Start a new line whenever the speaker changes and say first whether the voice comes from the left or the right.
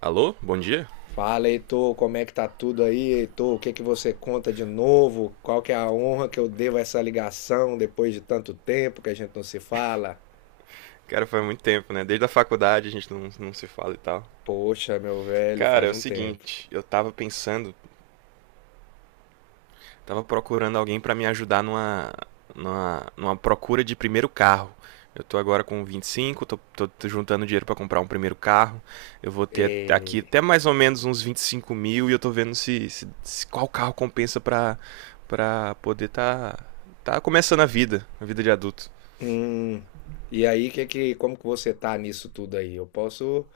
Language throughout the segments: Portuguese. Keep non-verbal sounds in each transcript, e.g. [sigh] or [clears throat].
right: Alô, bom dia?
left: Fala, Heitor, como é que tá tudo aí, Heitor? O que que você conta de novo? Qual que é a honra que eu devo a essa ligação depois de tanto tempo que a gente não se fala?
right: Cara, faz muito tempo, né? Desde a faculdade a gente não se fala e tal.
left: Poxa, meu velho,
right: Cara, é
left: faz
right: o
left: um tempo.
right: seguinte, eu tava pensando, tava procurando alguém pra me ajudar numa procura de primeiro carro. Eu tô agora com 25, tô juntando dinheiro pra comprar um primeiro carro. Eu vou ter aqui
left: É,
right: até mais ou menos uns 25 mil e eu tô vendo se qual carro compensa pra, pra poder tá começando a vida de adulto.
left: hum, e aí, que, como que você tá nisso tudo aí? Eu posso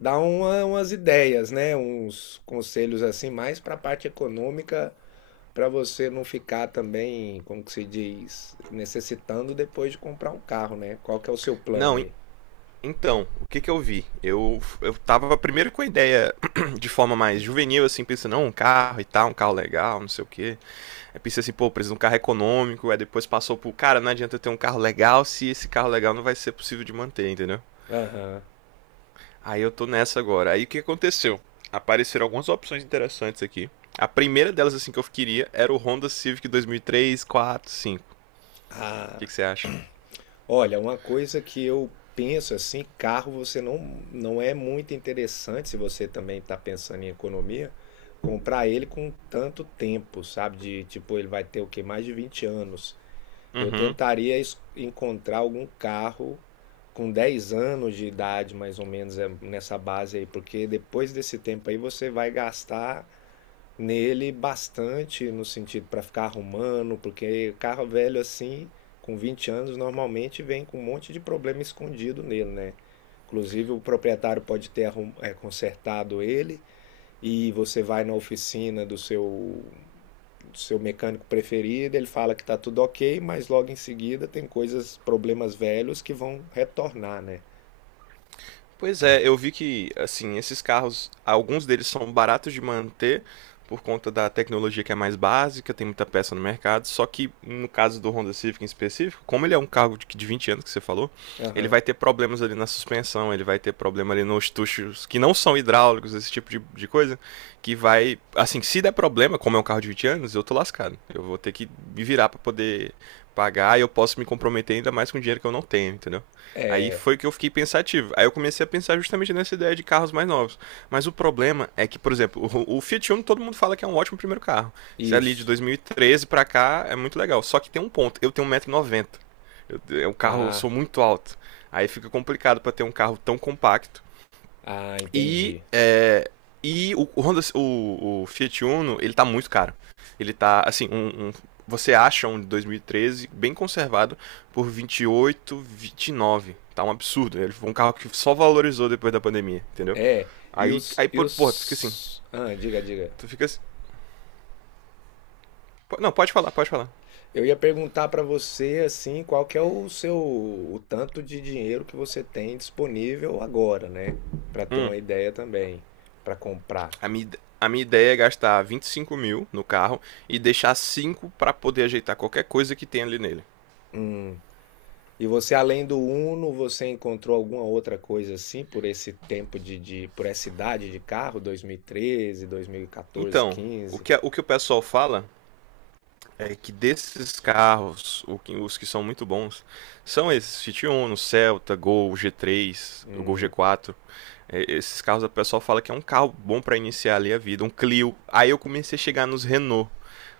left: dar umas ideias, né? Uns conselhos assim, mais para a parte econômica, para você não ficar também, como que se diz, necessitando depois de comprar um carro, né? Qual que é o seu plano
right: Não,
left: aí?
right: então, o que que eu vi? Eu tava primeiro com a ideia [clears throat] de forma mais juvenil, assim, pensando, não, um carro e tal, um carro legal, não sei o quê. Aí pensei assim, pô, preciso de um carro econômico. Aí depois passou por, cara, não adianta eu ter um carro legal se esse carro legal não vai ser possível de manter, entendeu?
left: Aham.
right: Aí eu tô nessa agora. Aí o que aconteceu? Apareceram algumas opções interessantes aqui. A primeira delas, assim, que eu queria era o Honda Civic 2003, 4, 5. O que
left: Ah,
right: que você acha?
left: olha, uma coisa que eu penso assim, carro você não é muito interessante se você também está pensando em economia, comprar ele com tanto tempo, sabe? De tipo, ele vai ter o quê? Mais de 20 anos. Eu
right: Uhum.
left: tentaria encontrar algum carro com 10 anos de idade, mais ou menos, é nessa base aí, porque depois desse tempo aí você vai gastar nele bastante no sentido para ficar arrumando, porque carro velho assim, com 20 anos, normalmente vem com um monte de problema escondido nele, né? Inclusive, o proprietário pode ter consertado ele e você vai na oficina do seu mecânico preferido, ele fala que está tudo ok, mas logo em seguida tem coisas, problemas velhos que vão retornar, né?
right: Pois é, eu vi que, assim, esses carros, alguns deles são baratos de manter por conta da tecnologia que é mais básica, tem muita peça no mercado, só que no caso do Honda Civic em específico, como ele é um carro de 20 anos que você falou, ele vai
left: Aham.
right: ter problemas ali na suspensão, ele vai ter problema ali nos tuchos que não são hidráulicos, esse tipo de coisa, que vai, assim, se der problema, como é um carro de 20 anos, eu tô lascado. Eu vou ter que me virar para poder pagar e eu posso me comprometer ainda mais com dinheiro que eu não tenho, entendeu? Aí
left: É,
right: foi que eu fiquei pensativo. Aí eu comecei a pensar justamente nessa ideia de carros mais novos. Mas o problema é que, por exemplo, o Fiat Uno todo mundo fala que é um ótimo primeiro carro. Se é ali de
left: isso.
right: 2013 pra cá é muito legal. Só que tem um ponto. Eu tenho 1,90 m. O carro, eu
left: Ah,
right: sou muito alto. Aí fica complicado para ter um carro tão compacto
left: ah,
right: e,
left: entendi.
right: e o Fiat Uno, ele tá muito caro. Ele tá, assim, você acha um de 2013 bem conservado por 28, 29. Tá um absurdo, né? Ele foi um carro que só valorizou depois da pandemia, entendeu?
left: É,
right: Aí, aí porra, tu fica assim.
left: Ah, diga, diga.
right: Tu fica assim. Não, pode falar, pode falar.
left: Eu ia perguntar para você, assim, qual que é o seu, o tanto de dinheiro que você tem disponível agora, né? Para ter
right: Hum,
left: uma ideia também, para comprar.
right: a minha ideia é gastar 25 mil no carro e deixar 5 para poder ajeitar qualquer coisa que tem ali nele.
left: E você, além do Uno, você encontrou alguma outra coisa assim por esse tempo de por essa idade de carro, dois mil treze 2014,
right: Então,
left: quinze?
right: o que o pessoal fala é que desses carros, os que são muito bons, são esses Fiat Uno, Celta, Gol, G3, o Gol
left: Hum.
right: G4. É, esses carros a pessoa fala que é um carro bom para iniciar ali a vida, um Clio. Aí eu comecei a chegar nos Renault.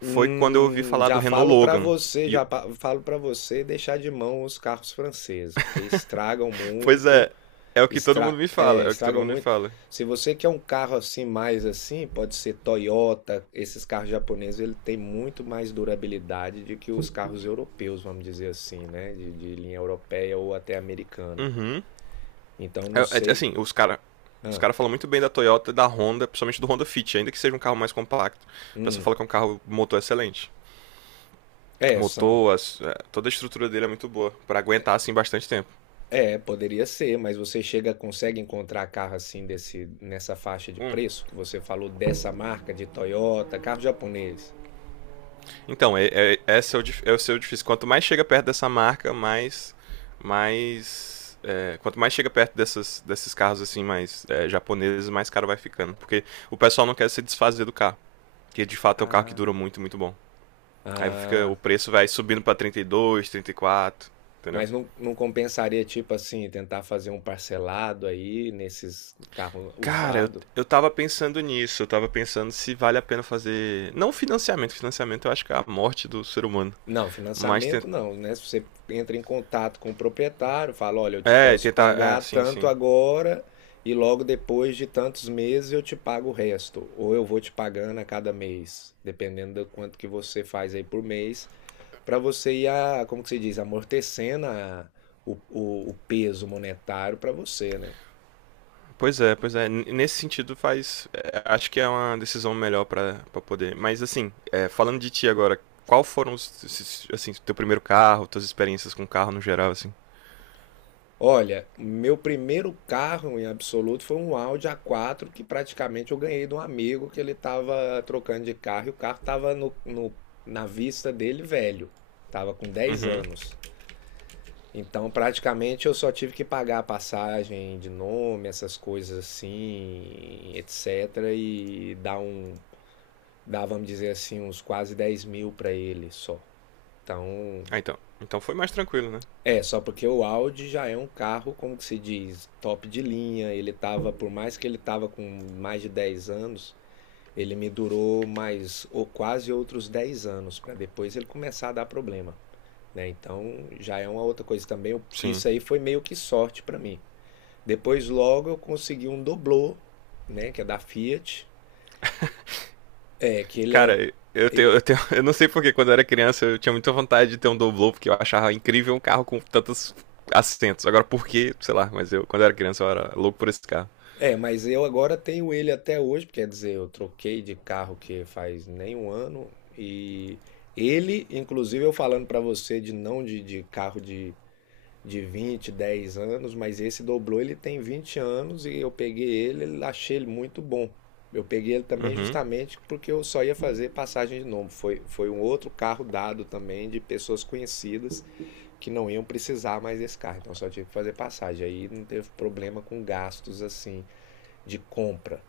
right: Foi quando eu ouvi falar do
left: Já
right: Renault
left: falo pra
right: Logan.
left: você,
right: E-
left: já falo para você deixar de mão os carros franceses, porque estragam
right: pois
left: muito,
right: é, é o que todo mundo me fala, é o que todo
left: estragam
right: mundo me
left: muito.
right: fala.
left: Se você quer um carro assim mais assim, pode ser Toyota, esses carros japoneses, ele tem muito mais durabilidade do que os carros europeus, vamos dizer assim, né, de linha europeia ou até americana.
right: Uhum.
left: Então não sei,
right: Assim, os
left: ah,
right: cara falam muito bem da Toyota e da Honda, principalmente do Honda Fit, ainda que seja um carro mais compacto. O pessoal
left: hum,
right: fala que é um carro motor excelente.
left: é, são.
right: Toda a estrutura dele é muito boa pra aguentar assim bastante tempo.
left: É, poderia ser, mas você chega consegue encontrar carro assim desse nessa faixa de
right: Hum.
left: preço que você falou dessa marca de Toyota, carro japonês?
right: Então, esse é é o seu difícil. Quanto mais chega perto dessa marca, quanto mais chega perto desses carros assim mais japoneses, mais caro vai ficando, porque o pessoal não quer se desfazer do carro, que de fato é um carro que dura
left: Ah,
right: muito, muito bom. Aí fica o
left: ah,
right: preço vai subindo pra 32, 34, entendeu?
left: mas não, não compensaria tipo assim tentar fazer um parcelado aí nesses carro
right: Cara, eu,
left: usado?
right: eu tava pensando nisso, eu tava pensando se vale a pena fazer. Não financiamento, financiamento eu acho que é a morte do ser humano.
left: Não,
right: Mas
left: financiamento
right: tenta...
left: não, né, se você entra em contato com o proprietário, fala: "Olha, eu te
right: É,
left: posso
right: tentar. É,
left: pagar
right: sim,
left: tanto
right: sim.
left: agora e logo depois de tantos meses eu te pago o resto, ou eu vou te pagando a cada mês", dependendo do quanto que você faz aí por mês, para você ir a, como que se diz? Amortecendo a, o peso monetário para você, né.
right: Pois é, pois é. N- Nesse sentido faz. É, acho que é uma decisão melhor pra pra poder. Mas assim, é, falando de ti agora, qual foram assim, teu primeiro carro, tuas experiências com carro no geral, assim?
left: Olha, meu primeiro carro em absoluto foi um Audi A4 que praticamente eu ganhei de um amigo que ele estava trocando de carro e o carro estava na vista dele velho, estava com dez
right: Uhum.
left: anos. Então praticamente eu só tive que pagar a passagem de nome, essas coisas assim, etc. E dar, vamos dizer assim, uns quase 10 mil para ele só. Então
right: Ah, então. Então foi mais tranquilo, né?
left: é, só porque o Audi já é um carro, como que se diz, top de linha. Ele tava, por mais que ele tava com mais de 10 anos, ele me durou mais ou quase outros 10 anos para depois ele começar a dar problema, né? Então, já é uma outra coisa também.
right: Sim.
left: Isso aí foi meio que sorte para mim. Depois logo eu consegui um doblô, né, que é da Fiat, é que ele é
right: Cara,
left: ele
right: [laughs] eu não sei porque quando eu era criança eu tinha muita vontade de ter um Doblô, porque eu achava incrível um carro com tantos assentos. Agora por quê, sei lá, mas eu quando eu era criança eu era louco por esse carro.
left: é, mas eu agora tenho ele até hoje, quer dizer, eu troquei de carro que faz nem um ano e ele, inclusive eu falando pra você de não de, de carro de, de 20, 10 anos, mas esse dobrou, ele tem 20 anos e eu peguei ele, achei ele muito bom. Eu peguei ele também
right: Uhum.
left: justamente porque eu só ia fazer passagem de nome. Foi, foi um outro carro dado também de pessoas conhecidas que não iam precisar mais desse carro, então só tive que fazer passagem. Aí não teve problema com gastos assim de compra.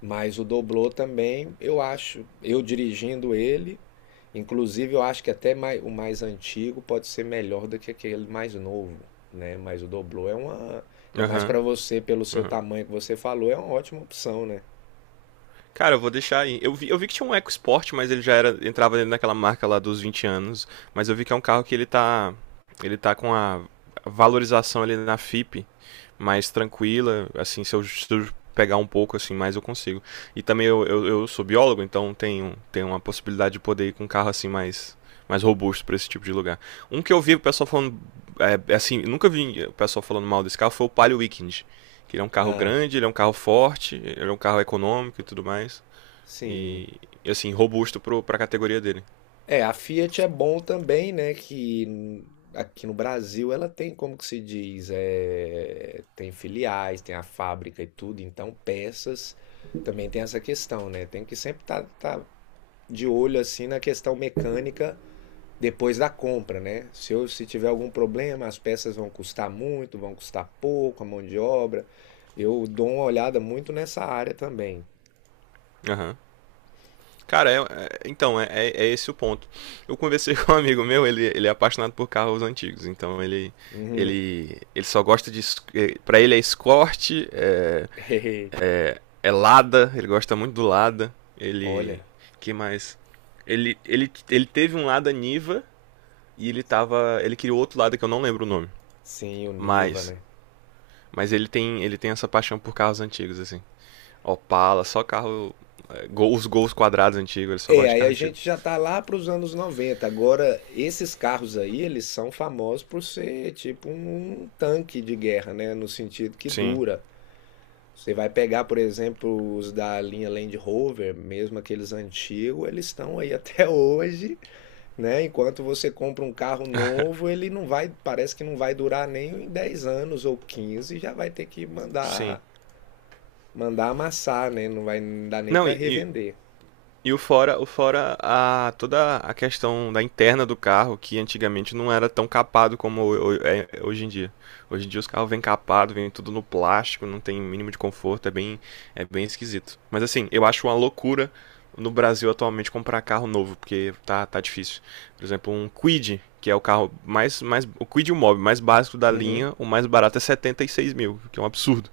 left: Mas o Doblô também, eu acho, eu dirigindo ele, inclusive eu acho que até o mais antigo pode ser melhor do que aquele mais novo, né? Mas o Doblô é uma, ainda mais
right: Aham.
left: para você, pelo seu
right: Uhum.
left: tamanho que você falou, é uma ótima opção, né?
right: Cara, eu vou deixar aí. Eu vi que tinha um EcoSport, mas ele já era entrava dentro daquela marca lá dos 20 anos. Mas eu vi que é um carro que ele tá com a valorização ali na FIP mais tranquila, assim, se eu pegar um pouco assim, mais eu consigo. E também eu sou biólogo, então tenho, tenho uma possibilidade de poder ir com um carro assim mais robusto para esse tipo de lugar. Um que eu vi o pessoal falando é assim, nunca vi o pessoal falando mal desse carro foi o Palio Weekend. Que ele é um carro
left: Ah,
right: grande, ele é um carro forte, ele é um carro econômico e tudo mais.
left: sim.
right: E, assim, robusto pro, pra categoria dele.
left: É, a Fiat é bom também, né, aqui no Brasil ela tem, como que se diz, é tem filiais, tem a fábrica e tudo, então peças também tem essa questão, né? Tem que sempre estar tá de olho assim na questão mecânica depois da compra, né? Se eu, se tiver algum problema, as peças vão custar muito, vão custar pouco, a mão de obra. Eu dou uma olhada muito nessa área também.
right: Aham. Cara, então, é esse o ponto. Eu conversei [laughs] com um amigo meu, ele é apaixonado por carros antigos, então
left: Uhum.
right: ele só gosta de. Pra ele é Escort,
left: [laughs] Eita,
right: é Lada, ele gosta muito do Lada. Ele.
left: olha,
right: Que mais? Ele teve um Lada Niva e ele tava. Ele queria outro Lada que eu não lembro o nome.
left: sim, o Niva,
right: Mas.
left: né?
right: Mas ele tem essa paixão por carros antigos, assim. Opala, só carro. É, os gols quadrados antigos, ele só gosta
left: É,
right: de
left: aí
right: carro
left: a
right: antigo.
left: gente já tá lá para os anos 90. Agora, esses carros aí, eles são famosos por ser tipo um tanque de guerra, né? No sentido que
right: Sim,
left: dura. Você vai pegar, por exemplo, os da linha Land Rover, mesmo aqueles antigos, eles estão aí [laughs] até hoje, né? Enquanto você compra um carro novo, ele não vai, parece que não vai durar nem em 10 anos ou 15, já vai ter que
right: sim.
left: mandar amassar, né? Não vai dar nem
right: Não,
left: para
right: e
left: revender.
right: E o fora a, toda a questão da interna do carro, que antigamente não era tão capado como hoje em dia. Hoje em dia os carros vêm capado, vêm tudo no plástico, não tem mínimo de conforto, é bem esquisito. Mas assim, eu acho uma loucura no Brasil atualmente comprar carro novo, porque tá, tá difícil. Por exemplo, um Kwid, que é o carro o Kwid e o Mob mais básico da
left: Uhum.
right: linha, o mais barato é 76 mil, que é um absurdo.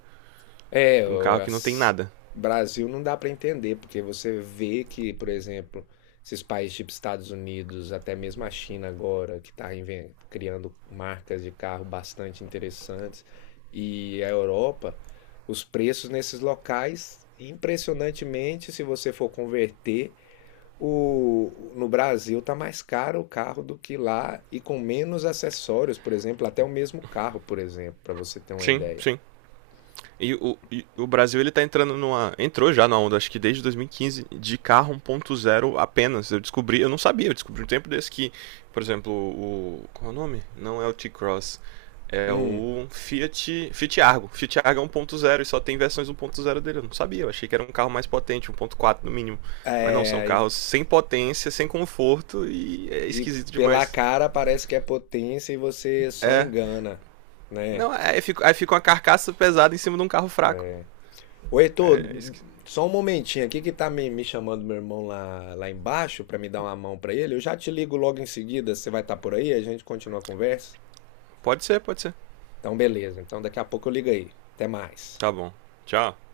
left: É,
right: Um
left: o
right: carro que não tem nada.
left: Brasil não dá para entender, porque você vê que, por exemplo, esses países tipo Estados Unidos, até mesmo a China agora, que está criando marcas de carro bastante interessantes, e a Europa, os preços nesses locais, impressionantemente, se você for converter, o, no Brasil tá mais caro o carro do que lá e com menos acessórios, por exemplo, até o mesmo carro, por exemplo, para você ter uma
right: Sim,
left: ideia.
right: sim. E o Brasil ele tá entrando numa. Entrou já na onda, acho que desde 2015, de carro 1.0 apenas. Eu descobri, eu não sabia, eu descobri um tempo desse que, por exemplo, o. Qual é o nome? Não é o T-Cross. É
left: Hum,
right: Fiat Argo. Fiat Argo é 1.0 e só tem versões 1.0 dele. Eu não sabia, eu achei que era um carro mais potente, 1.4 no mínimo. Mas não, são
left: é,
right: carros sem potência, sem conforto e é
left: e
right: esquisito
left: pela
right: demais.
left: cara parece que é potência e você só
right: É.
left: engana, né?
right: Não, aí fica uma carcaça pesada em cima de um carro fraco.
left: É. Ô, Heitor,
right: É, é esqui-
left: só um momentinho aqui que tá me chamando meu irmão lá, lá embaixo pra me dar uma mão pra ele. Eu já te ligo logo em seguida, você vai estar por aí, a gente continua a conversa.
right: Pode ser, pode ser.
left: Então, beleza. Então, daqui a pouco eu ligo aí. Até mais.
right: Tá bom. Tchau.